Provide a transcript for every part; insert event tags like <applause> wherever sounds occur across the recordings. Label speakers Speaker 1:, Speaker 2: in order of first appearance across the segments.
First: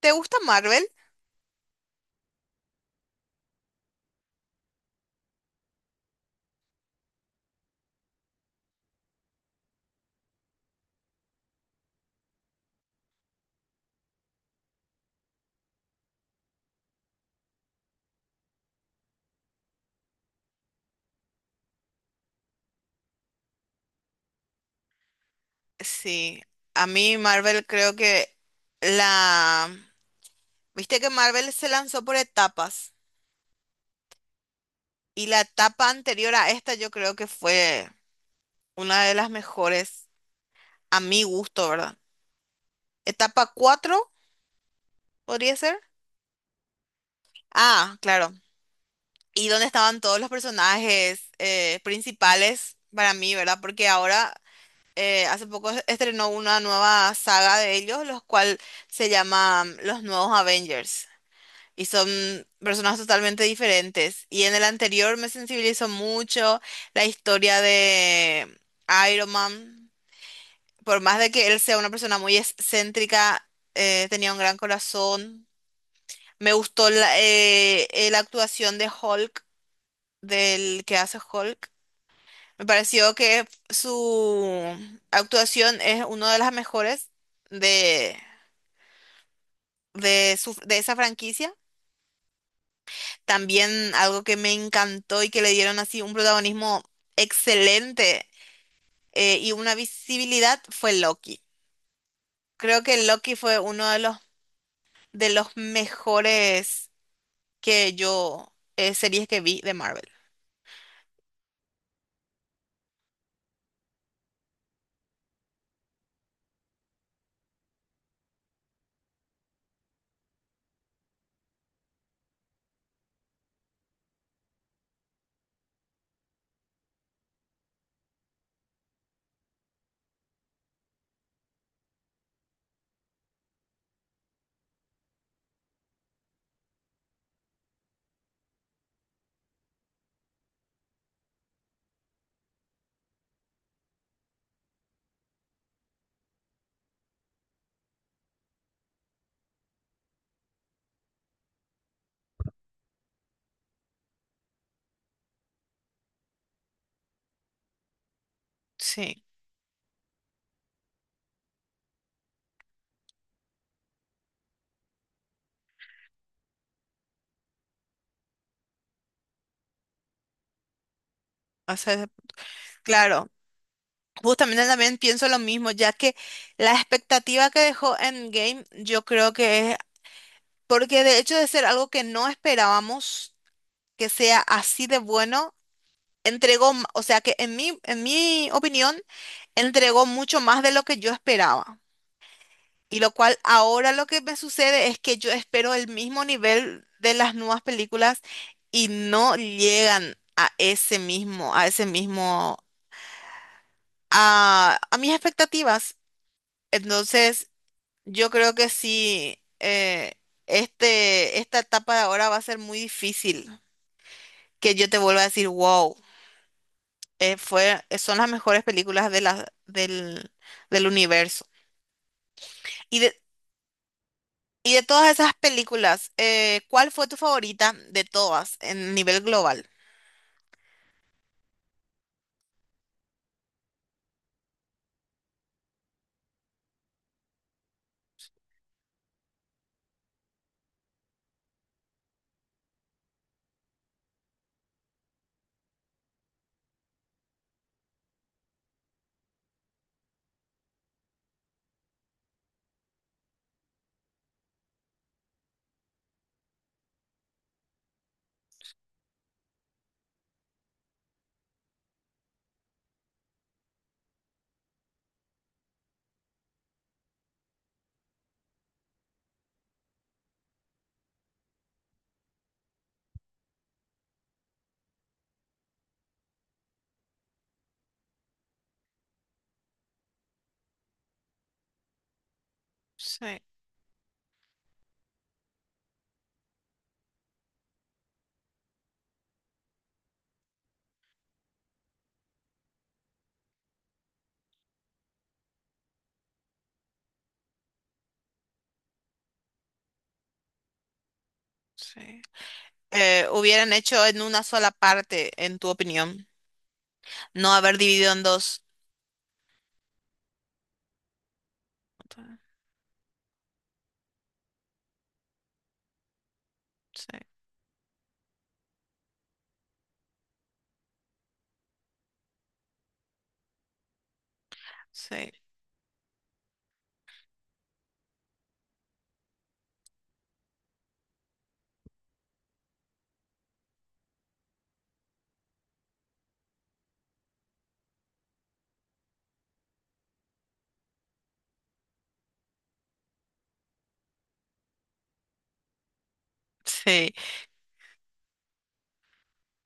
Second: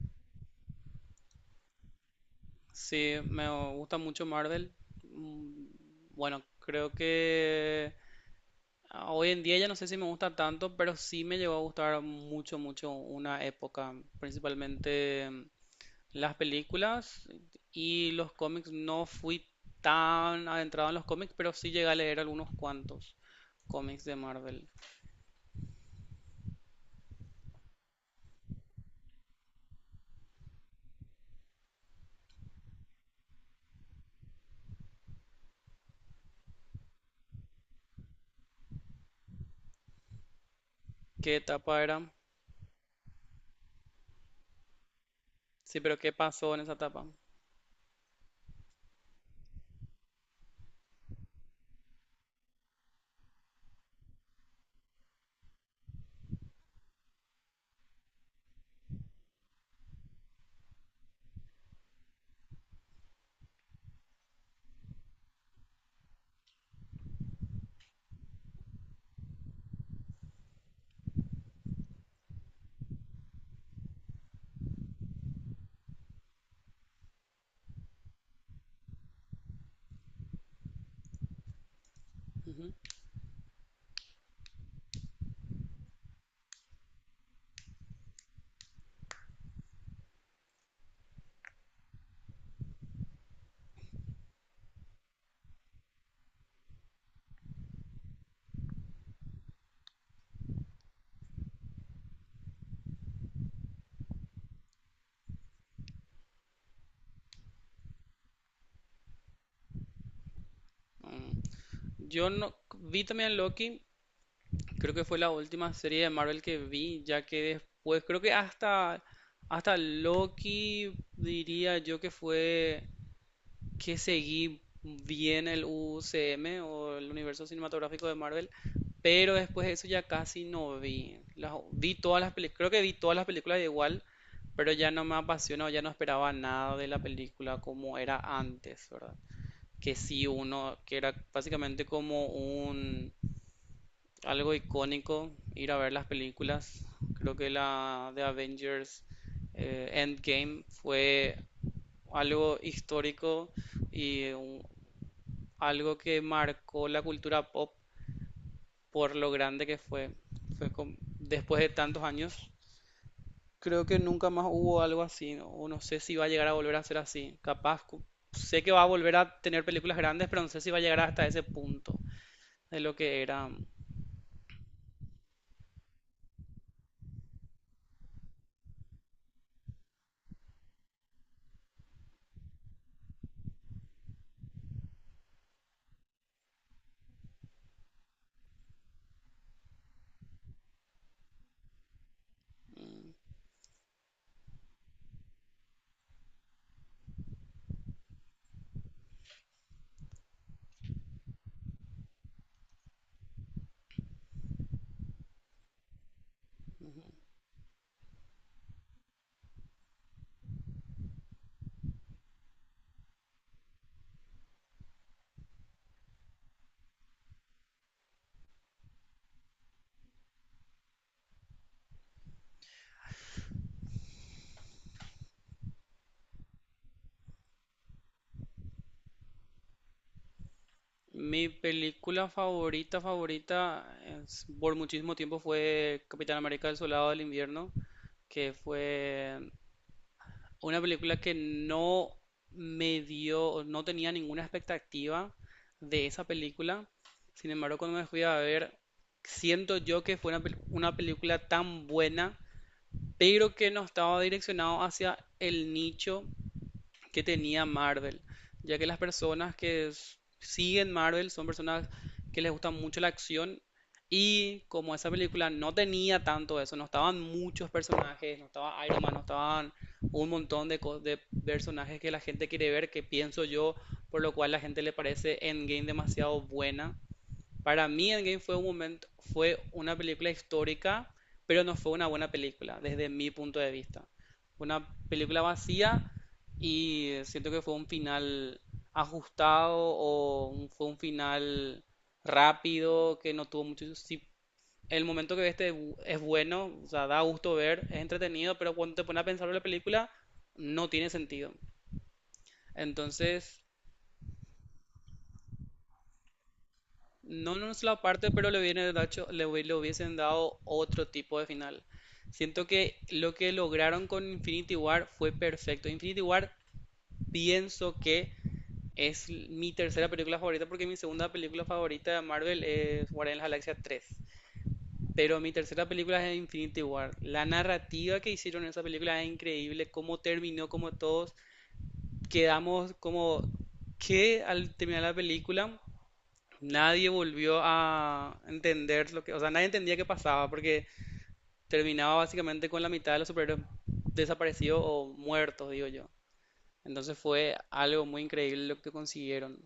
Speaker 1: ¿Te gusta Marvel?
Speaker 2: Sí, me gusta mucho Marvel. Mm, Bueno, creo que hoy en día ya no sé si me gusta tanto, pero sí me llegó a gustar mucho una época, principalmente las películas y los cómics. No fui tan adentrado en los cómics, pero sí llegué a leer algunos cuantos cómics de Marvel.
Speaker 1: Sí, a mí Marvel creo que la... Viste que Marvel se lanzó por etapas y la etapa anterior a esta yo creo que fue una de las mejores a mi
Speaker 2: ¿Qué
Speaker 1: gusto,
Speaker 2: etapa
Speaker 1: ¿verdad?
Speaker 2: era?
Speaker 1: ¿Etapa 4 podría ser?
Speaker 2: Sí, pero ¿qué pasó en esa etapa?
Speaker 1: Ah, claro. Y donde estaban todos los personajes principales para mí, ¿verdad? Porque ahora hace poco estrenó una nueva saga de ellos, los cual se llama Los Nuevos Avengers. Y son personas totalmente diferentes. Y en el anterior me sensibilizó mucho la historia de Iron Man. Por más de que él sea una persona muy excéntrica, tenía un gran corazón. Me gustó la actuación de Hulk, del que hace Hulk. Me
Speaker 2: Ujú.
Speaker 1: pareció que su actuación es una de las mejores de, de esa franquicia. También algo que me encantó y que le dieron así un protagonismo excelente, y una visibilidad, fue Loki. Creo que Loki fue uno de de los mejores series que vi de Marvel.
Speaker 2: Mm. Yo no vi también Loki. Creo que fue la última serie de Marvel que vi, ya que después, creo que hasta Loki diría yo que fue que seguí bien el UCM o el universo cinematográfico de Marvel, pero después de eso ya casi no vi. Vi todas las películas, creo que vi todas las películas igual, pero ya no me apasionó, ya no esperaba nada de la película como era antes, ¿verdad? Que sí uno, que era básicamente como un algo icónico, ir a ver las películas. Creo que la de Avengers Endgame fue algo histórico y algo que marcó la cultura pop por
Speaker 1: Sí,
Speaker 2: lo grande que fue. Fue después de tantos años. Creo que nunca más hubo algo así, ¿no? O no sé si va a llegar a volver a ser así. Capaz, sé que va a volver a tener películas grandes, pero no sé si va a llegar hasta ese
Speaker 1: o
Speaker 2: punto
Speaker 1: sea,
Speaker 2: de lo que
Speaker 1: claro.
Speaker 2: era.
Speaker 1: Justamente también pienso lo mismo, ya que la expectativa que dejó Endgame, yo creo que es, porque de hecho, de ser algo que no esperábamos que sea así de bueno, entregó, o sea que en en mi opinión, entregó mucho más de lo que yo esperaba. Y lo cual ahora lo que me sucede es que yo espero el mismo nivel de las nuevas películas y no llegan a ese mismo, a mis expectativas. Entonces, yo creo que sí, esta etapa de ahora va a ser muy difícil que yo te vuelva a decir, wow. Son las mejores películas del, del universo. Y de, y de todas esas películas, ¿cuál fue tu favorita de todas en nivel global?
Speaker 2: Mi película favorita por muchísimo tiempo fue Capitán América El Soldado del Invierno, que fue una película que no me dio, no tenía ninguna expectativa de esa película. Sin embargo, cuando me fui a ver, siento yo que fue una película tan buena, pero que no estaba direccionado hacia el nicho que tenía Marvel, ya que las personas que siguen Marvel son personas que les gusta mucho la acción, y como esa película no tenía tanto eso, no estaban muchos personajes, no estaba Iron Man, no estaban un montón de, de personajes que la gente quiere ver, que pienso yo, por lo cual la gente le parece Endgame demasiado buena. Para mí Endgame fue un momento, fue una película histórica, pero no fue una buena película, desde mi
Speaker 1: Sí,
Speaker 2: punto de vista. Una película vacía, y siento que fue un final ajustado o fue un final rápido que no tuvo mucho. Si el momento que ves es bueno, o sea, da gusto ver, es entretenido, pero cuando te pones a pensar en la película, no tiene sentido.
Speaker 1: sí.
Speaker 2: Entonces,
Speaker 1: Hubieran hecho en una sola parte, en tu opinión, no
Speaker 2: no, no
Speaker 1: haber
Speaker 2: es la
Speaker 1: dividido en
Speaker 2: parte, pero le
Speaker 1: dos.
Speaker 2: hubiesen dado, le hubiesen dado otro tipo de final.
Speaker 1: Ta-
Speaker 2: Siento que lo que lograron con Infinity War fue perfecto. Infinity War
Speaker 1: Sí,
Speaker 2: pienso que es mi tercera película favorita, porque mi segunda película favorita de Marvel es Guardianes de la Galaxia 3.
Speaker 1: sí,
Speaker 2: Pero mi tercera película es Infinity War. La narrativa que hicieron en esa película es increíble, cómo terminó, como todos quedamos como que al terminar la película nadie volvió a entender lo que, o sea, nadie entendía qué pasaba, porque terminaba básicamente con la mitad de los superhéroes desaparecidos o muertos, digo yo.
Speaker 1: sí.
Speaker 2: Entonces fue algo muy increíble lo que consiguieron.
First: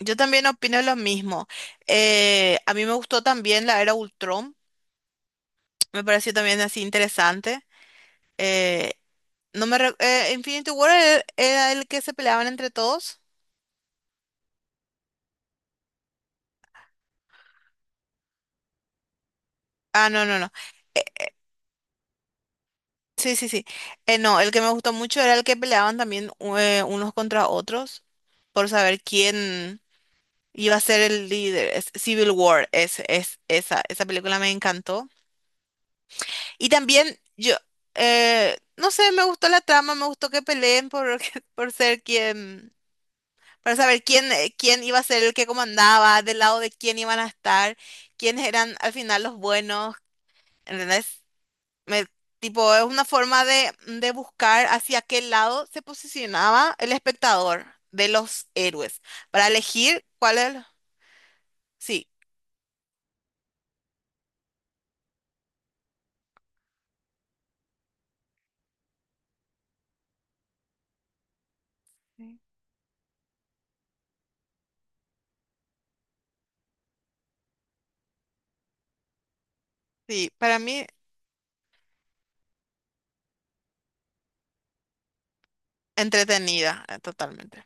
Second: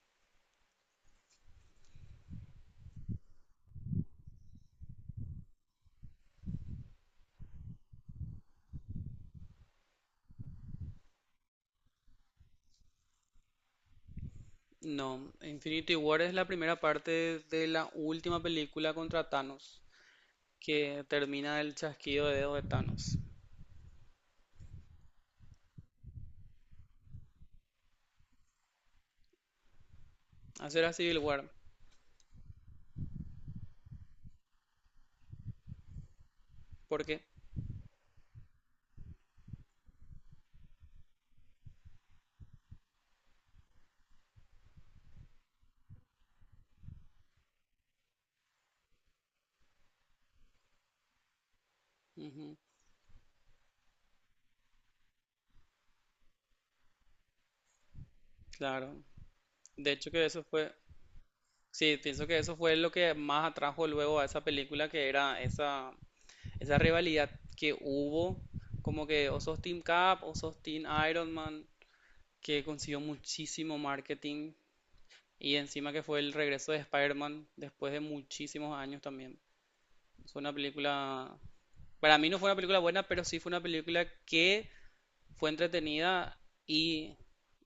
Speaker 1: Yo también opino lo mismo. A mí me gustó también la era Ultron. Me pareció también así interesante. Eh, No me re- Infinity War era, era el que se peleaban entre todos.
Speaker 2: No, Infinity War es la primera parte de la última película contra Thanos,
Speaker 1: Ah, no, no, no. Eh,
Speaker 2: que termina el chasquido de dedos de Thanos.
Speaker 1: sí, sí, sí. No, el que me gustó mucho era el que peleaban también, unos contra otros, por saber quién iba a
Speaker 2: Hacer era
Speaker 1: ser
Speaker 2: Civil
Speaker 1: el
Speaker 2: War,
Speaker 1: líder. Es Civil War, esa, esa película me encantó. Y también
Speaker 2: porque,
Speaker 1: yo, no sé, me gustó la trama, me gustó que peleen por, <laughs> por ser quien, para saber quién, quién iba a ser el que comandaba, del lado de quién iban a estar, quiénes eran al final los buenos. ¿Entendés? Me-
Speaker 2: ujú,
Speaker 1: Tipo, es una forma de buscar hacia qué lado se posicionaba el espectador de los héroes
Speaker 2: claro.
Speaker 1: para
Speaker 2: De
Speaker 1: elegir
Speaker 2: hecho que
Speaker 1: cuál
Speaker 2: eso
Speaker 1: es. El-
Speaker 2: fue, sí,
Speaker 1: Sí,
Speaker 2: pienso que eso fue lo que más atrajo luego a esa película, que era esa esa rivalidad que hubo, como que o sos Team Cap o sos Team Iron Man,
Speaker 1: sí.
Speaker 2: que consiguió muchísimo marketing, y encima que fue el regreso de Spider-Man después de muchísimos años también.
Speaker 1: Sí,
Speaker 2: Fue una
Speaker 1: para mí
Speaker 2: película, para mí no fue una película buena, pero sí fue una película que fue entretenida
Speaker 1: entretenida,
Speaker 2: y
Speaker 1: totalmente.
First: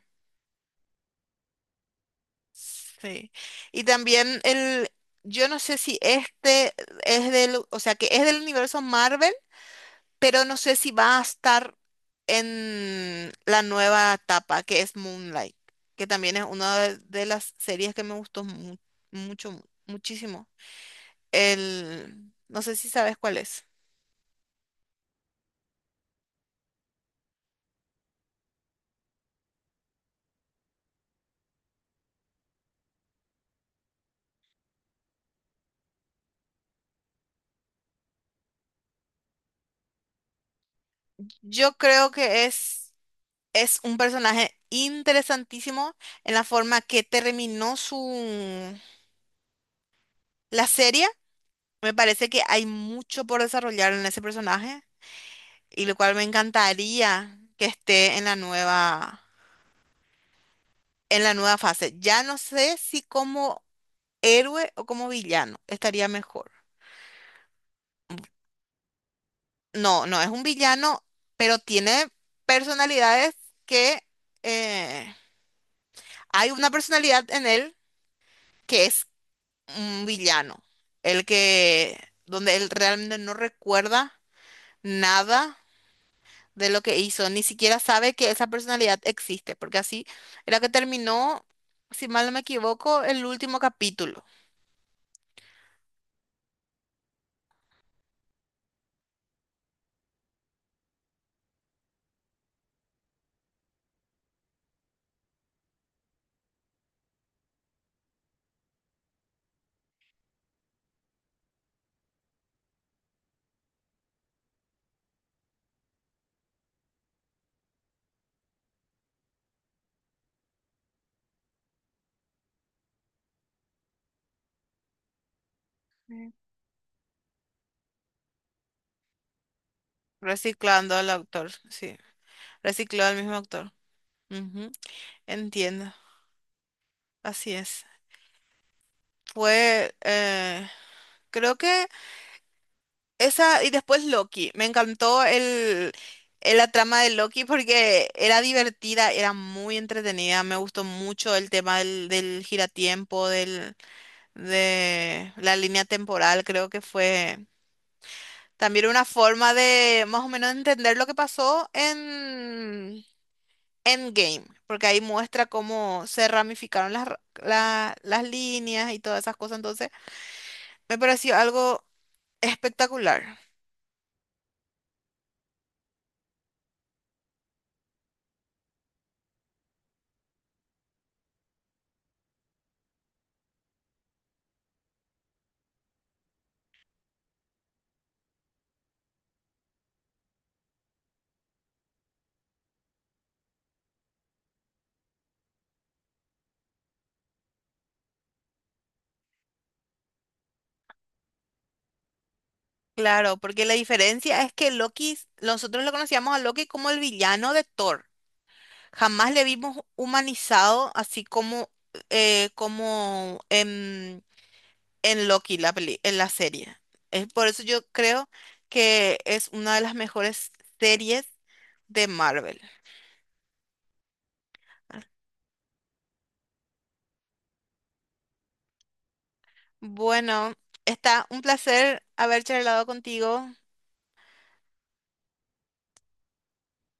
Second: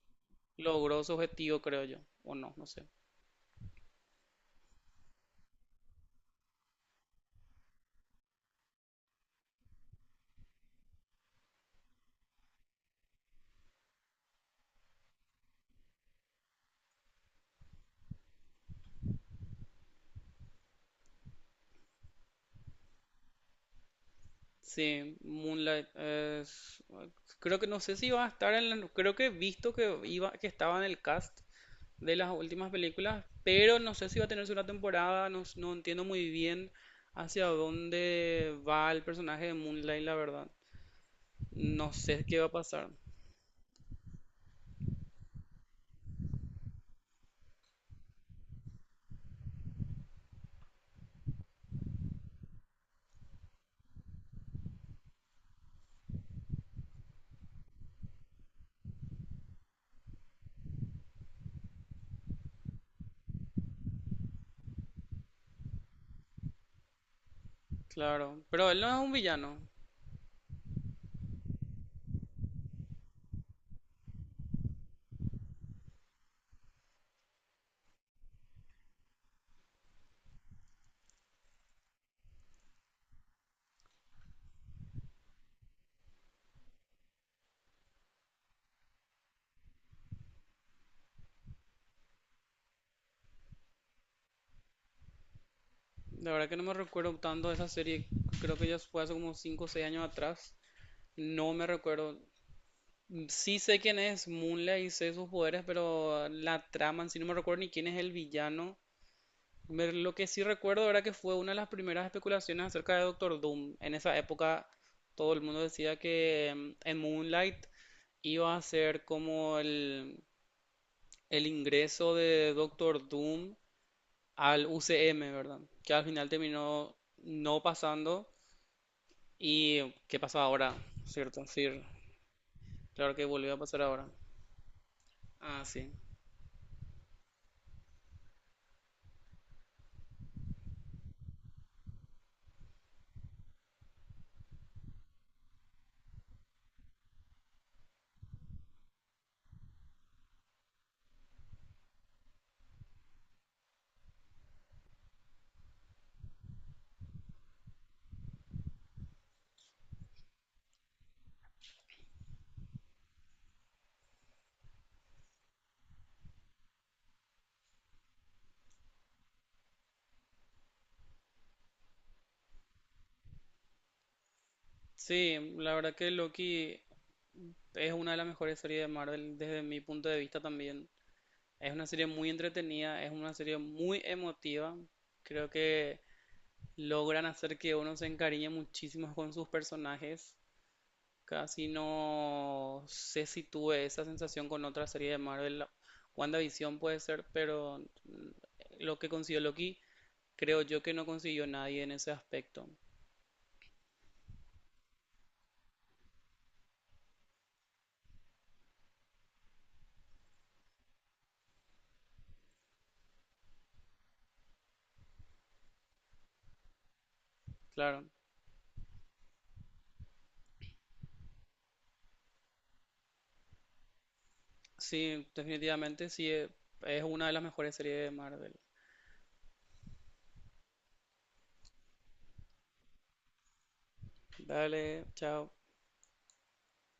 Speaker 2: logró su objetivo, creo yo, o no, no sé.
Speaker 1: Sí. Y también el, yo no sé si este es del, o sea, que es del universo Marvel, pero no sé si va a estar en la nueva etapa, que es Moonlight, que también es una de las series que me gustó mucho, muchísimo. El, no sé si sabes cuál es.
Speaker 2: Sí, Moonlight creo que no sé si va a estar en la, creo que he visto que iba que estaba en el cast de las últimas películas, pero no sé si va a tener segunda temporada, no, no entiendo muy bien hacia dónde va el personaje de Moonlight, la verdad.
Speaker 1: Yo
Speaker 2: No
Speaker 1: creo
Speaker 2: sé qué
Speaker 1: que
Speaker 2: va a pasar,
Speaker 1: es un personaje interesantísimo en la forma que terminó su la serie. Me parece que hay mucho por desarrollar en ese personaje, y lo cual me encantaría que esté en la nueva, en la nueva fase. Ya no sé si como héroe o como villano estaría mejor.
Speaker 2: claro, pero él no es un villano.
Speaker 1: No, no es un villano, pero tiene personalidades que, eh, hay una personalidad en él que es un villano, el que donde él realmente no recuerda nada de lo que hizo, ni siquiera sabe que esa personalidad existe, porque así era que terminó, si mal no me equivoco, el último capítulo.
Speaker 2: La verdad que no me recuerdo tanto de esa serie, creo que ya fue hace como 5, o 6 años atrás. No me recuerdo. Sí sé quién es Moonlight y sé sus poderes, pero la trama en sí no me recuerdo ni quién es el villano. Lo que sí recuerdo era que fue una de las primeras especulaciones acerca de Doctor Doom. En esa época todo el mundo decía que en Moonlight iba a ser como el ingreso de Doctor Doom al UCM, ¿verdad? Que al final
Speaker 1: Mm,
Speaker 2: terminó no pasando. ¿Y qué pasó ahora?
Speaker 1: reciclando al
Speaker 2: ¿Cierto?
Speaker 1: autor,
Speaker 2: Sí,
Speaker 1: sí. Recicló
Speaker 2: claro
Speaker 1: al
Speaker 2: que
Speaker 1: mismo
Speaker 2: volvió a
Speaker 1: actor.
Speaker 2: pasar ahora.
Speaker 1: Ujú,
Speaker 2: Ah, sí.
Speaker 1: entiendo. Así es. Fue, creo que esa, y después Loki. Me encantó el, la trama de Loki porque era divertida, era muy entretenida. Me gustó mucho el tema del, del giratiempo, del, de la línea temporal. Creo que fue también una forma de más o menos entender lo que pasó en Endgame, porque ahí muestra cómo se ramificaron las líneas y todas esas cosas. Entonces, me pareció algo espectacular.
Speaker 2: Sí, la verdad que Loki es una de las mejores series de Marvel desde mi punto de vista también. Es una serie muy entretenida, es una serie muy emotiva. Creo que logran hacer que uno se encariñe muchísimo con sus personajes. Casi no sé si tuve esa sensación con otra serie de Marvel. WandaVision puede ser, pero lo que consiguió Loki, creo yo que no consiguió nadie en ese aspecto.
Speaker 1: Claro, porque la diferencia es que Loki, nosotros lo conocíamos a Loki como el villano de Thor. Jamás le vimos humanizado así como, como en Loki, en la serie. Es por eso yo
Speaker 2: Claro,
Speaker 1: creo que es una de las mejores series de Marvel.
Speaker 2: sí, definitivamente sí, es una de las mejores series de Marvel.
Speaker 1: Bueno, está un placer haber charlado contigo.
Speaker 2: Dale, chao.